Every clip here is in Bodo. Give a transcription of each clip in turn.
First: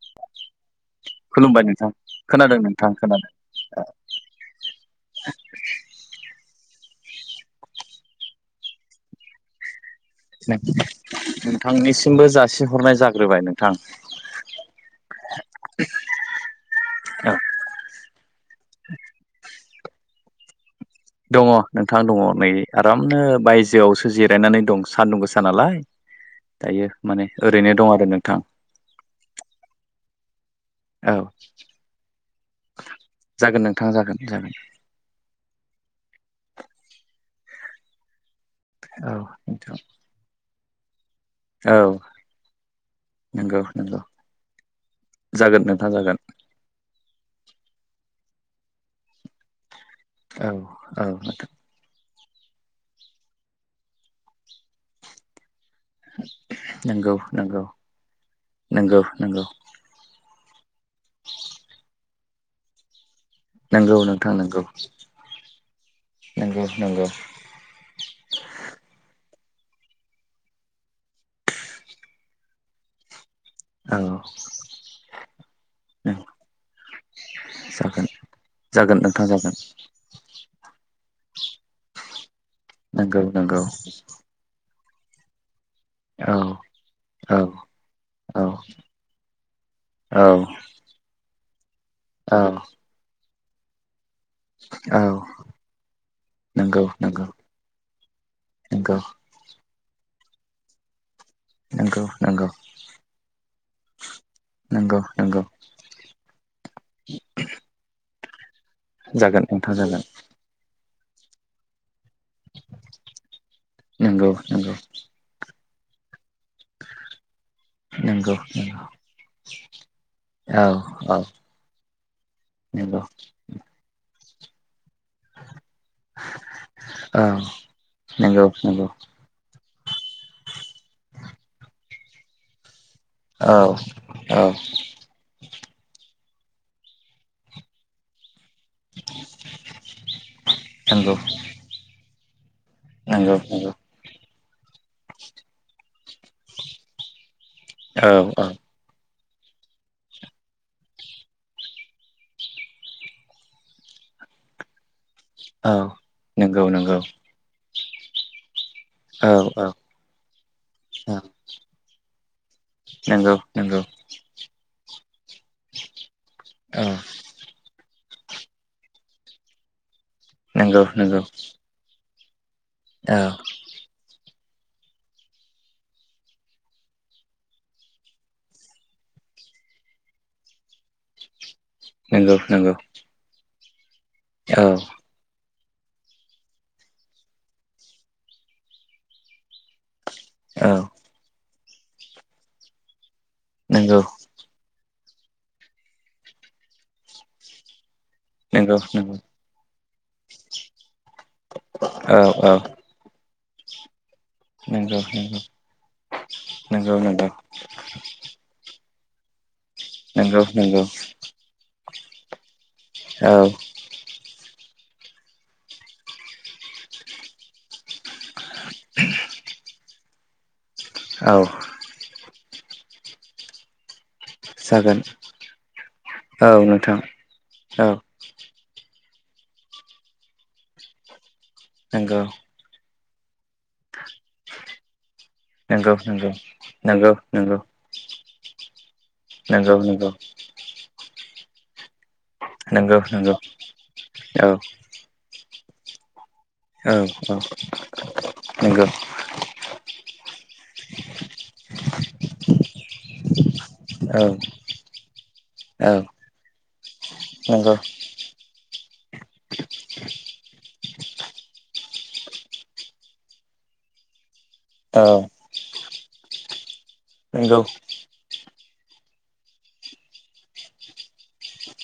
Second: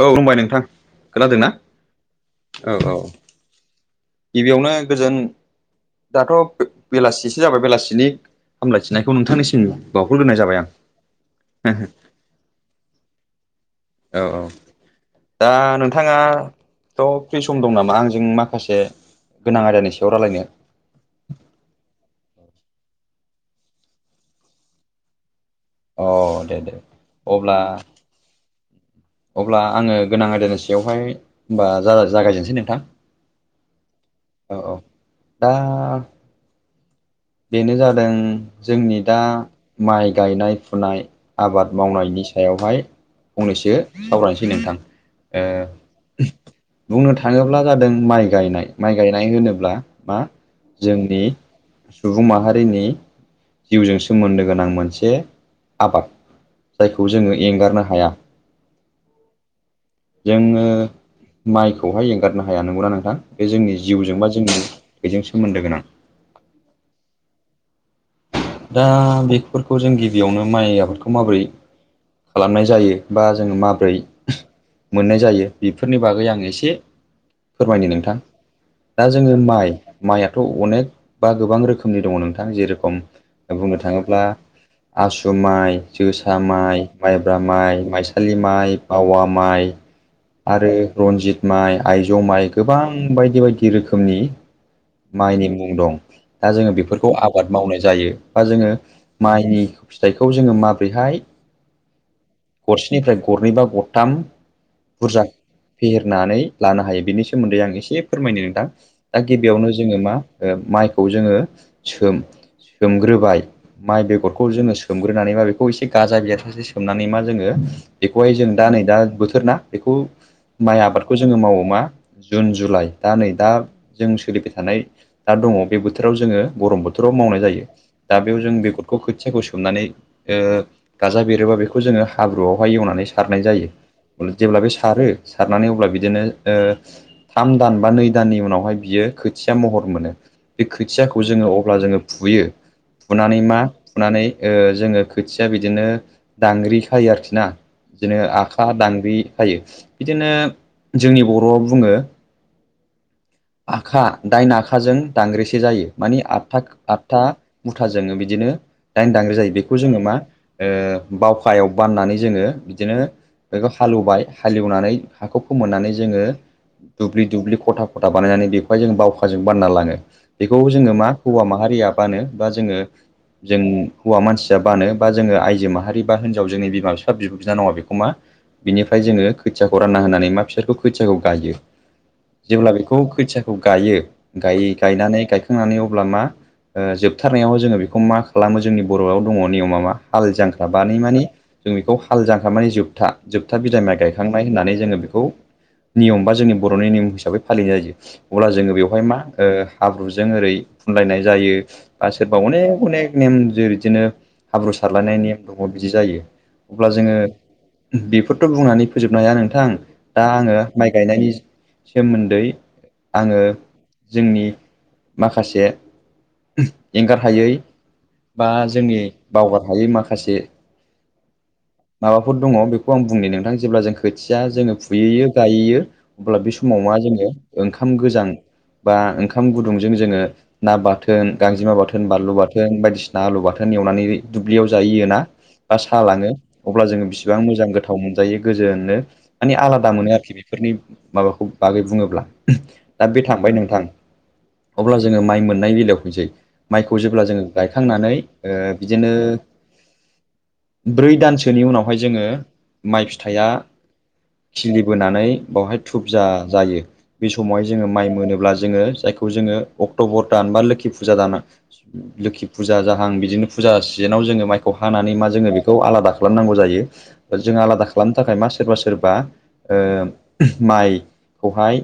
औ रुमबाय नोंथां खोनादोंना? खुलुमबाय नोंथां खोनादों औ नोंथां औ खोनादों गिबियावनो गोजोन दाथ' बेलासिसो जाबाय बेलासिनि हामलायथिनायखौ नोंथांनिसिम बावहरग्रोनाय जाबाय [unintelligible] आं नोंथांनिसिमबो जासिहरनाय जाग्रोबाय। नोंथां औ औ। दा नोंथाङा थ' फ्रि सम' दं नामा? आंजों माखा- माखासे गोनां आयदानि सायाव रायलायनो? दङ नोंथां दङ नै आरामनो बायजोआवसो जिरायनानै दं सान्दुं गोसा- नालाय अ दे दे दायो माने अब्ला ओरै'नो दं आरो नोंथां। अब्ला आङो गोनां आयदानि सायावहाय औ होमबा जा-जागाय जेननोसै नोंथां। जागोन नोंथां जागोन जागोन। औ औ दा बेनो जादों जोंनि औ दा नोंथां माइ गायनाय-फुनाय। आबाद औ मावनायनि सायावहाय नंगौ फंनैसो नंगौ सावरायनोसै नोंथां । जागोन नोंथां जागोन। बुंनो थाङोब्ला जादों माइ गायनाय माइ गायनाय होनोब्ला मा औ औ जोंनि माथो सुबुं माहारिनि जिउजों सोमोन्दो गोनां मोनसे आबाद जायखौ नंगौ जोङो नंगौ एंगारनो हाया। नंगौ नंगौ। जोङो माइखौहाय एंगारनो हाया नंगौना नोंथां? बे जोंनि नंगौ जिउजों बा नोंथां जोंनि नंगौ बेजों सोमोन्दो गोनां । नंगौ नंगौ दा बेफोरखौ जों गिबियावनो माइ आबादखौ माबोरै खालामनाय जायो बा जोङो माबोरै औ मोननाय जायो बेफोरनि बागै आं एसे फोरमायनो जागोन। नोंथां जागोन दा नोंथां जोङो जागोन माइ माइआथ' अनेक बा गोबां रोखोमनि दङ नों- खम नंगौ नंगौ बुंनो थाङोब्ला आसु माइ औ जोसा माइ, माइब्रा औ माइ, माइसालि औ माइ, बावा माइ, औ आरो रनजित माइ, आइज' औ माइ गोबां बायदि बाय- दि रोखोमनि औ माइनि मुं दं। दा जोङो नंगौ बेफोरखौ नंगौ आबाद जायो बा जोङो नंगौ माइनि फिथाइखौ जोङो माब्रैहाय नंगौ । गरसेनिफ्राय गरनै बा गरथाम नंगौ बुरजा नंगौ फेहेरनानै लानो हायो बिनि सोमोन्दै आं एसे फोरमायनो नोंथां। दा जागोन नोंथां गिबियावनो जागोन जोङो मा माइखौ जोङो सोम सोमग्रोबाय माइ नंगौ बेगरखौ नंगौ जोङो सोमग्रोनानै मा बे बेखौ इसे गाजा बेरजासे सोमनानै मा जोङो नंगौ बेखौहाय जों दा नै नंगौ दा बोथोर ना बेखौ औ माइ औ आबादखौ जोङो मावो मा जुन जुलाइ नंगौ दा नै दा जों सोलिबाय थानाय दा दङ बे बोथोराव जोङो गरम बोथोराव औ मावनाय जायो। दा बेयाव नंगौ जों नंगौ बेरखौ खोथियाखौ सोमनानै ओ गाजा बेरोबा बे जोङो हाब्रुआवहाय एवनानै सारनाय औ जायो औ जेब्ला बे सारो सारनानै अब्ला बिदिनो ओ थाम दान बा नै दाननि उनाव हाय बियो खोथिया महर मोनो बे नंगौ खोथियाखौ जोङो अब्ला जोङो फुयो नंगौ फुनानै मा नंगौ फुनानै ओ जोङो खोथिया बिदिनो दांग्रि खायो आरोखि ना। औ बिदिनो औ आखा दांग्रि हायो बिदिनो जोंनि बर'आव बुङो आखा दाइन आखाजों दांग्रेसे औ जायो मानि आतथा नंगौ नंगौ आठथा मुथाजोंङो बिदिनो दाइन औ दांग्रि जायो औ बेखौ जोंङो मा ओ औ बावखायाव बाननानै जोङो बिदिनो नंगौ बेखौ नंगौ हालेवबाय हालेवनानै हाखौ फोमोननानै जोंङो औ दुब्लि दुब्लि खथा खथा बानायनानै बेखौहाय जों बावखाजों बानना लांङो बेखौ नंगौ जोंङो मा नंगौ हौवा माहारिया बानो बा जोंङो औ जों हौवा मानसि बानो बा जोंङो आइजो माहारि बा हिनजाव जोंनि बिमा बिफा बिब' बिनानाव बेखौ मा बिनिफ्राय जोंङो खोथियाखौ रानना होनानै मा फिसोरखौ खोथियाखौ गायो। नोंगौ जेब्ला नोंगौ बेखौ खोथियाखौ गायो गाय गायनानै गाय खांनानै अब्ला मा ओ जोबथारनायाव जोंङो बेखौ मा खालामो जोंनि बर'आव दंङ नियमा मा हाल जांख्रा बानै माने जों बेखौ हाल जांख्रा माने जोबथा जोबथा बिदाय नंगौ माइ गायखांनाय होननानै जोंङो खौ नियम बा जोंनि बर'नि नियम हिसाबै फालिनाय जायो अब्ला जोंङो नंगौ बेवहाय नंगौ मा ओ हाब्रुजों ओरै फुनलायनाय जायो बा औ सोरबा औ अनेक अनेक नेम जेरै बिदिनो हाब्रु नंगौ नंगौ सारलायनाय नेम दंङ बिदि जायो अब्ला नंगौ जोंङो बेफोरथ' बुंनानै फोजोब हाया नोंथां दा नंगौ नंगौ आंङो नंगौ माइ गायनायनि सोमोन्दै आंङो औ जोंनि माखासे एंगार हायै बा जोंनि बावगार हायै माखासे औ माबाफोर दंङ बेखौ आं बुंनि नोंथां जेब्ला जों खोथिया जोंङो जागोन फुंहैयो गायैयो अब्ला औ बे समाव मा नोंथां जोंङो औ ओंखाम गोजां बा ओंखाम गुदुंजों जोंङो ना बाथोन गांजेमा बाथोन नंगौ बानलु बाथोन बायदिसिना ना आलु बाथोन एवनानै दुब्लियाव जायो ना नोंगौ नोंगौ अब्ला जोंङो बिसिबां मोजां गोथाव मोनजायो गोजोनो माने आलादा नंगौ मोनो आरोखि बेफोरनि माबाखौ बागै बुंङोब्ला नंगौ नंगौ दा बे नंगौ थांबाय नोंथां औ अब्ला जोंङो माइ मोन नाय बेलायाव फैसै औ माइखौ जेब्ला औ जोंङो गायखांनानै ओ नंगौ बिदिनो ब्रै दानसोनि उनावहाय जोंङो माइ फिथाइया औ खिलिबोनानै बावहाय औ थुबजा जायो बे समावहाय नंगौ जोंङो माइ मोनोब्ला जोंङो जायखौ जोंङो अक्टबर दान बा लोखि फुजा दान लोखि फुजा जाहां बिदिनो फुजा सि जेनाव जोंङो मायखौ औ हानानै मा जोंङो बेखौ आलादा खालामनांगौ जायो जों नंगौ आलादा खालामनो थाखाय मा सोरबा सोरबा ओ माइखौहाय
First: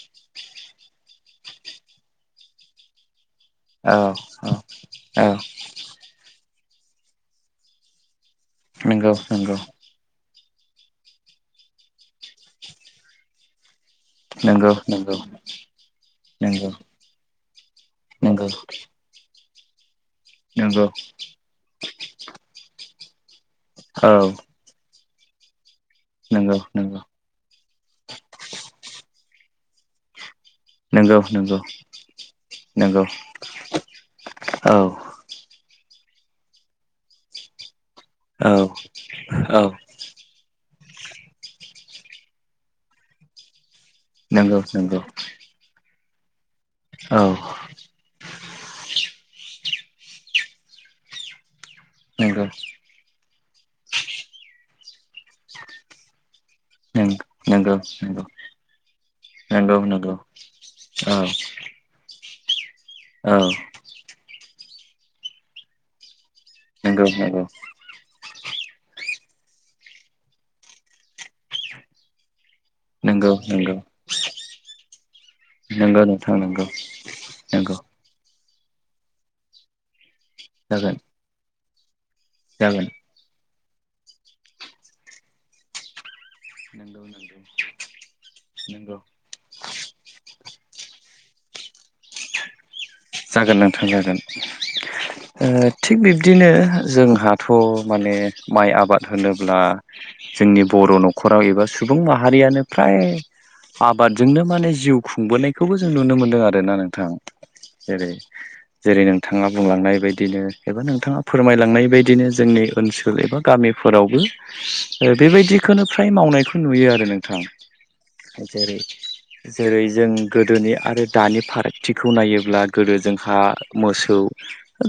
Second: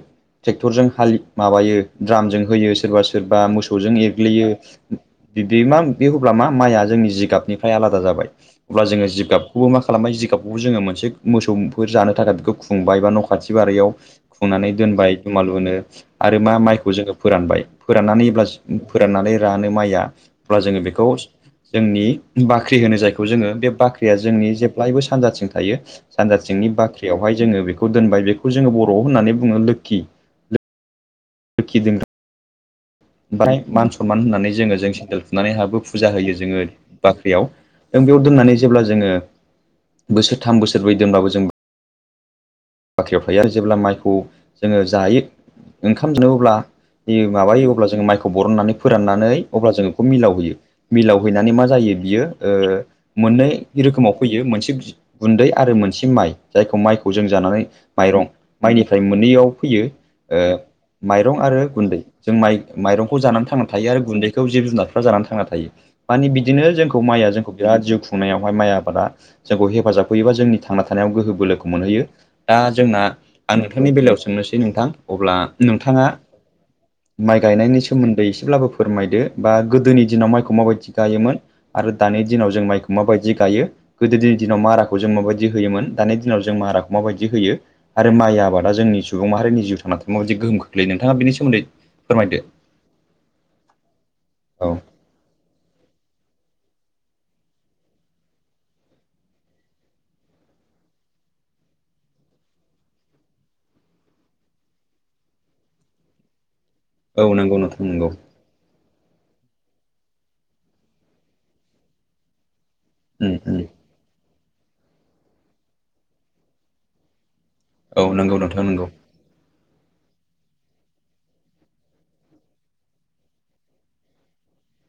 ट्रेक्टरजों हालि माबायो द्रामजों होयो सोरबा सोरबा बा मोसौजों औ औ एरग्लियो औ बिब्दि मा बे अब्ला मा माइआ जोंनि जिगाबनिफ्राय आलादा जाबाय अब्ला जोंङो नंगौ नंगौ जिगाबखौबो मा खालामबाय जिगाबखौ खौबो जोंङो मोनसे मोसौफोर जानो थाखाय बेखौ खुंबाय बा न खाथि बारियाव खुंनानै नंगौ नंगौ नंगौ दोनबाय दुमालु नो आरो मा नंगौ माइखौ जोंङो फोरानबाय फोराननानै अब्ला फोराननानै रानो माइआ अब्ला जोंङो बेखौ जोंनि बाख्रि होनो जायखौ जोंङो बे औ बाख्रिया जोंनि जेब्लायबो सा सानजाथिं थायो नंगौ सानजाथिंनि नंगौ बाख्रियावहाय जोंङो बे खौ दोनबाय बेखौ जोंङो बरआव होननानै बुंङो लोखि नंगौ नंगौ लोखि दोनग्रा नंगौ ओमफ्राय मान सनमान होननानै औ जोंङो जों सेन्देल खुनानै हाबो फुजा होयो जोंङो बाख्रियाव जों बेयाव दोननानै जेब्ला जोंङो बोसोर थाम बोसोरब्रै दोनबाबो जों बाख्रियाव थायो आरो जेब्ला माइखौ नंगौ जोंङो नंगौ जायो ओंखाम जानो अब्ला औ माबायो अब्ला जोंङो माइखौ बरननानै फोराननानै अब्ला जों इखौ मिलाव हैयो मिलाव हैनानै मा जायो बियो नंगौ नंगौ ओ मोननै रोखोमाव फैयो मोनसे गुन्दै आरो मोनसे माइ जायखौ माइखौ जों जानानै नंगौ माइरं माइनिफ्राय मोनैयाव फैयो नंगौ ओ नंगौ औ माइरं आरो गुन्दै जों माइ माइरंखौ जानानै औ थांना थायो आरो गुन्दैखौ जिब जुनारफ्रा जानानै थांना थायो माने बिदि बिदिनो जोंखौ नंगौ माइआ जोंखौ बिराद [unintelligible] खुंनायावहाय माइ आबादा जोंखौ हेफाजाब होयोबा जोंनि थांना थानायाव गोहो बोलोखौ मोनहैयो। दा जोंना नंगौ आं नंगौ नोंथांनि बेलायाव सोंनोसै नोंथां अब्ला नंगौ नोंथाङा नोंथां नंगौ माइ नंगौ गायनायनि सोमोन्दै एसेब्लाबो फोरमायदो बा गोदोनि दिनाव माइखौ माबायदि जागोन गायोमोन गोदो दानि दिनाव जों जागोन माइखौ माबायदि गायो गोदोनि दिनाव माराखौ जों माबायदि होयोमोन दानि दिनाव जों माराखौ नंगौ माबायदि बिदि होयो नंगौ आरो माइ आबादा नंगौ जोंनि सुबुं माहारिनि जिउ थांना थानायाव जि गोहोम खोख्लैयो नोंथाङा बेनि सोमोन्दै फोरमायदो जागोन नोंथां जागोन औ थिग बिब्दिनो जोंहाथ माने माइ आबाद होनोब्ला जोंनि बर नखराव एबा सुबुं माहारियानो फ्राय आबादजोंनो माने जिउ खुंबोनायखौबो जों नुनो मोनदों आरो आरोना नोंथां औ नंगौ नोंथां नंगौ जेरै जेरै नों थाङा बुंलांनाय बायदिनो एबा नोंथाङा फोरमायलांनाय बायदिनो जोंनि ओनसोल उम एबा उम गामिफोरावबो बेबायदिखौनो फ्राय मावनायखौ नुयो आरो नोंथां। औ नंगौ नोंथां जेरै नंगौ जेरै जों गोदोनि आरो दानि फारागथिखौ नायोब्ला गोदो जोंहा मोसौ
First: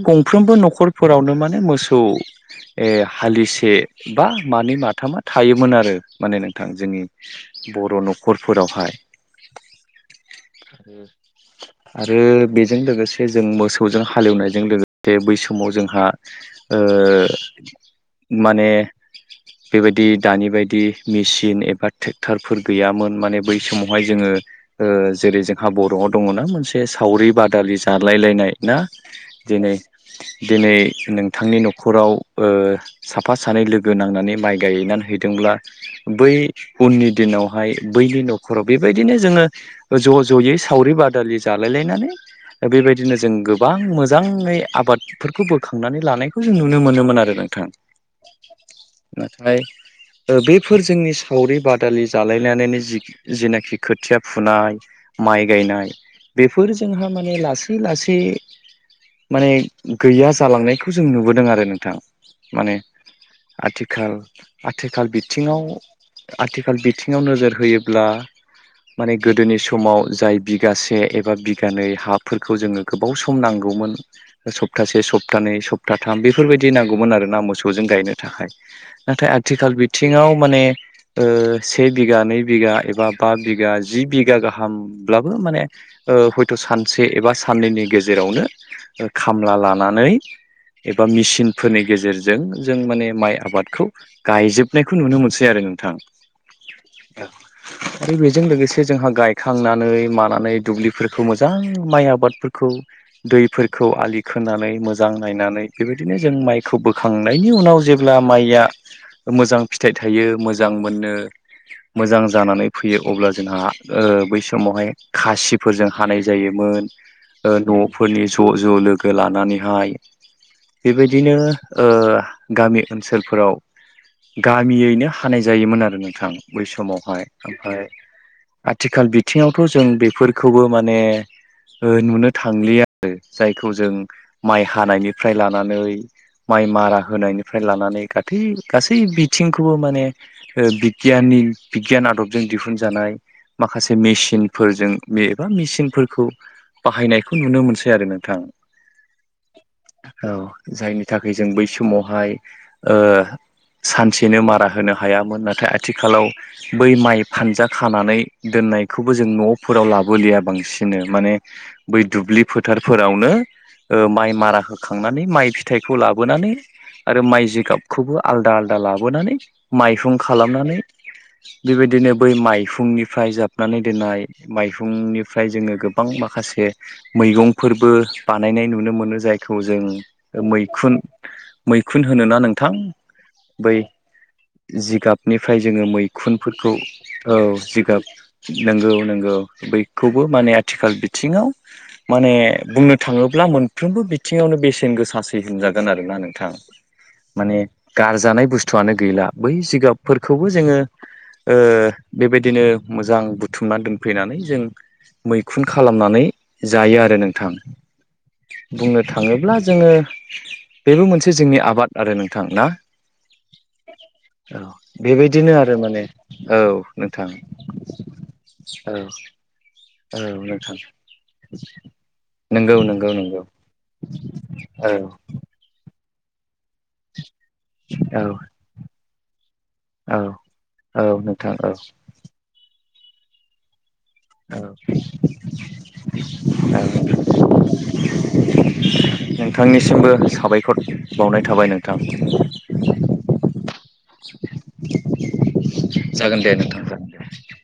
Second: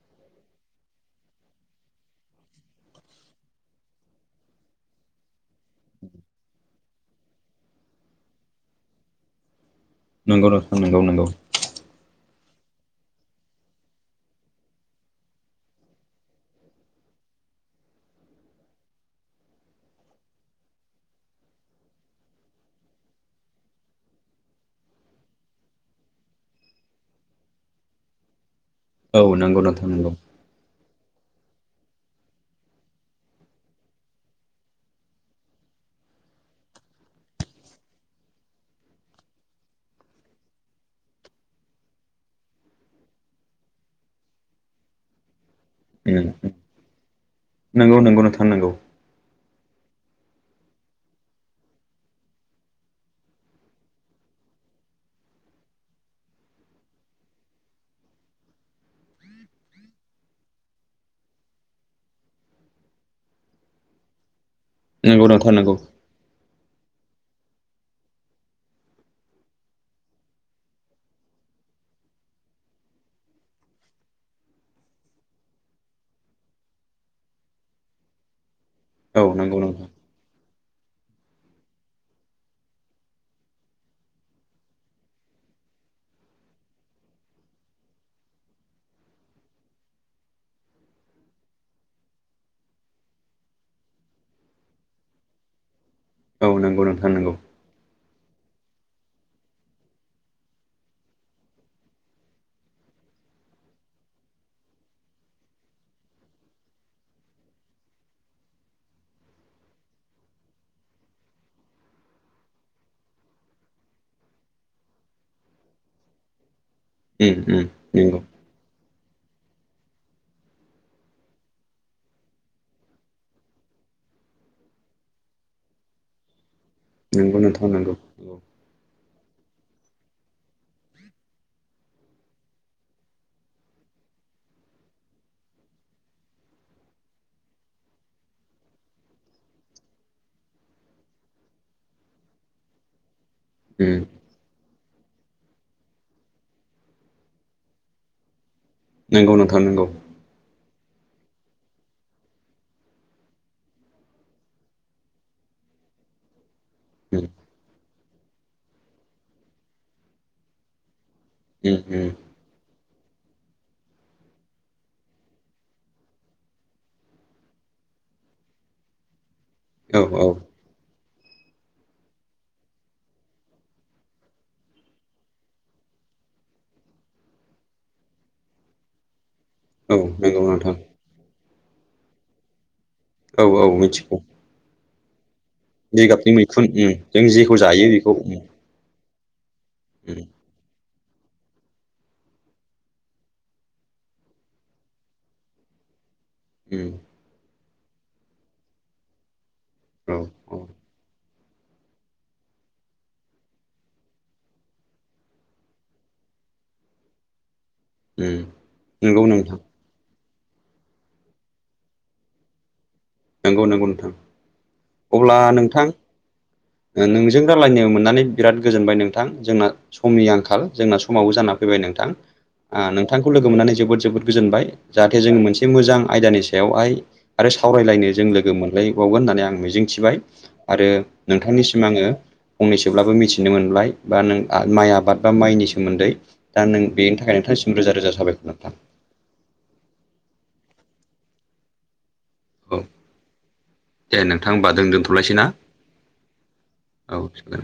गंफ्रोमबो न'खरफोरावनो माने मोसौ ए हालिसे बा मानै माथामा थायोमोन आरो माने नोंथां जोंनि बर' न'खरफोरावहाय। नंगौ नोंथां नंगौ नंगौ जों लोगोसे जों मोसौजों हालेवनायजों लोगोसे बै समाव जोंहा ओ माने बेबायदि दानि बायदि मेसिन एबा ट्रेक्टरफोर गैयामोन माने बै समावहाय जोङो जेरै जोंहा बर'आव दङना मोनसे सावरि बा दालि जालाय लायनाय ना। औ नंगौ दिनै नोंथां नंगौ दिनै नों थांनि न'खराव साफा सानै लोगो नांनानै माइ गायनानै हैदोंब्ला बै उननि दिनावहाय बैनि न'खराव बेबायदिनो जोङो ज' ज'यै सावरि बादालि जालाय लायनानै बेबायदिनो जों गोबां मोजाङै आबादफोरखौ बो खांनानै उम लानायखौ जों नुनो मोनोमोन आरो नोंथां। नंगौ नंगौ नोंथां नंगौ नाथाय ओ बेफोर जोंनि सावरि बादालि जालायनानै जि जेनाखि खोथिया फुनाय माइ गायनाय, बेफोर जोंहा माने लासै लासै माने गैया जालांनायखौ जों नुबोदों आरो नोंथां। माने आथिखाल आथिखाल नंगौ नोंथां बिथिङाव नंगौ आथिखाल बि थिङाव नोजोर होयोब्ला माने गोदोनि समाव जाय बिगासे एबा बिगानै हा फोरखौ जोङो गोबाव सम नांगौमोन सप्तासे सप्तानै सप्ताथाम बेफोरबायदि नांगौमोन आरो आरोना मोसौजों गायनो थाखाय नाथाय औ नंगौ आथिखाल नोंथां बिथिङाव माने ओ से बिघा, नै बिघा, एबा बा बिघा, जि बिगा गाहामब्लाबो माने ओ हयथ' सानसे एबा साननैनि गेजेरावनो खामला लानानै एबा मेचिनफोरनि गेजेरजों जों माने माइ आबादखौ गायजोबनायखौ नुनो मोनसै आरो नोंथां। औ नंगौ नोंथां नंगौ आरो बेजों लोगोसे जोंहा गायखांनानै मानानै दुब्लिफोरखौ मोजां माइ आबादफोरखौ दैफोरखौ आलि खोनानै मोजां नायनानै बेबायदिनो जों माइखौ बोखांनायनि उनाव जेब्ला माइया मोजां फिथाइ थायो मोजां मोनो मोजां जानानै फैयो अब्ला जोंहा ओ बै समावहाय खासिफोरजों हानाय जायो‌। उम उम नोंगौ [unintelligible] ज' ज' लोगो लानानैहाय बेबायदिनो ओ-गामि ओनसोलफोराव गामियैनो हानाय जायोमोन आरो नोंथां बै समावहाय‌। औ नोंथा नोंगौ आथिखाल बिथिङावथ' जों बेफोरखौबो माने ओ नुनो थांलि आरो जायखौ जों माइ हानायनिफ्राय लानानै माइ मारा होनायनिफ्राय लानानै गाथै गासै बिथिंखौबो माने ओ बिगियान नि बिगियान आदबजों दिहुनजानाय। माखासे उम मेचिनफोरजों बेबा मेचिनफोरखौ बाहायनायखौ नुनो मोनसै आरो नोंथां। नोंगौ नोंथां नोंगौ औ जायनि थाखाय जों बै समावहाय ओ सानसेनो मारा होनो हायामोन नाथाय आथिखालाव बै माइ फानजा खानानै दोन न्नाय खौबो न'फोराव लाबोलिया बांसिन्नो माने उम उम दुब्लिफो थारफोरावनो ओ--माइ मारा होखांनानै माइ फिथाइखौ लाबोनानै- आरो माइ जिगाबखौबो आलदा आलदा लाबोनानै औ माइहुं औ खालामनानै [inaudible] बेबायदिनो बै माइफुंनिफ्राय जाबनानै दोननाय माइफुंनिफ्राय जोङो गो गोबां माखासे मैगंफोरबो बानायनाय नुनो मोनो जाय खौ औ जों- नंगौ नोंथां मैखुन मैखुन होनोना नोंथां? औ बै औ मिथिगौ। जिगाबनिफ्राय जोङो जिगाबनि मैखुन मैखुनफोरखौ उम जों औ जेखौ जायो जिगाब बेखौ उम नंगौ नंगौ उम बैखौबो माने- आथिखाल बिथिङाव माने बुंनो थाङोब्ला मोनफ्रोमबो बिथिङावनो बेसेन गोसासै होनजागोन आरोना नों थां उम माने गारजानाय बुस्थुआनो गैला बै औ जिगाबफोरखौबो औ जोङो ओ--बेबायदिनो मोजां बुथुमनानै दोनफैनानै जों मैखुन खालामनानै जायो आरो नोंथां। उम बुंनो नंगौ थाङोब्ला नोंथां जोङो बेबो मोनसे जोंनि आबाद आरो नोंथां ना? नंगौ नंगौ नोंथां औ अब्ला बेबायदिनो आरो नोंथां माने औ नोंथां नोंजों रायलायनो मोननानै बिराद औ गोजोनबाय नोंथां जोंना औ समनि आंखाल नोंथां जोंना समावबो जाना फैबाय नोंथां। नंगौ नंगौ ओ-नोंथांखौ नंगौ लोगो मोननानै जोबोद जोबोद गोजोनबाय औ जाहाथे जोंङ मोनसे मोजां। आयदानि सायावहाय आरो सावरायलायनो। औ जों लोगो मोनलायबावगोन होननानै आं औ मिजिंथिबाय आरो औ नोंथां औ नोंथांनिसिम आङो फंनै जेवब्लाबो मिथिनो मोनबाय। बा नों औ माइ आबाद बा माइनि सोमोन्दै दा नों औ बेनि थाखाय नोंथांनिसिम रोजा रोजा साबायखर नोंथां। [inaudible] नोंथांनिसिमबो साबाय बावनाय थाबाय नोंथां। औ दे नोंथां होनबा जों दोनथलायसै ना? दथ औ जागोन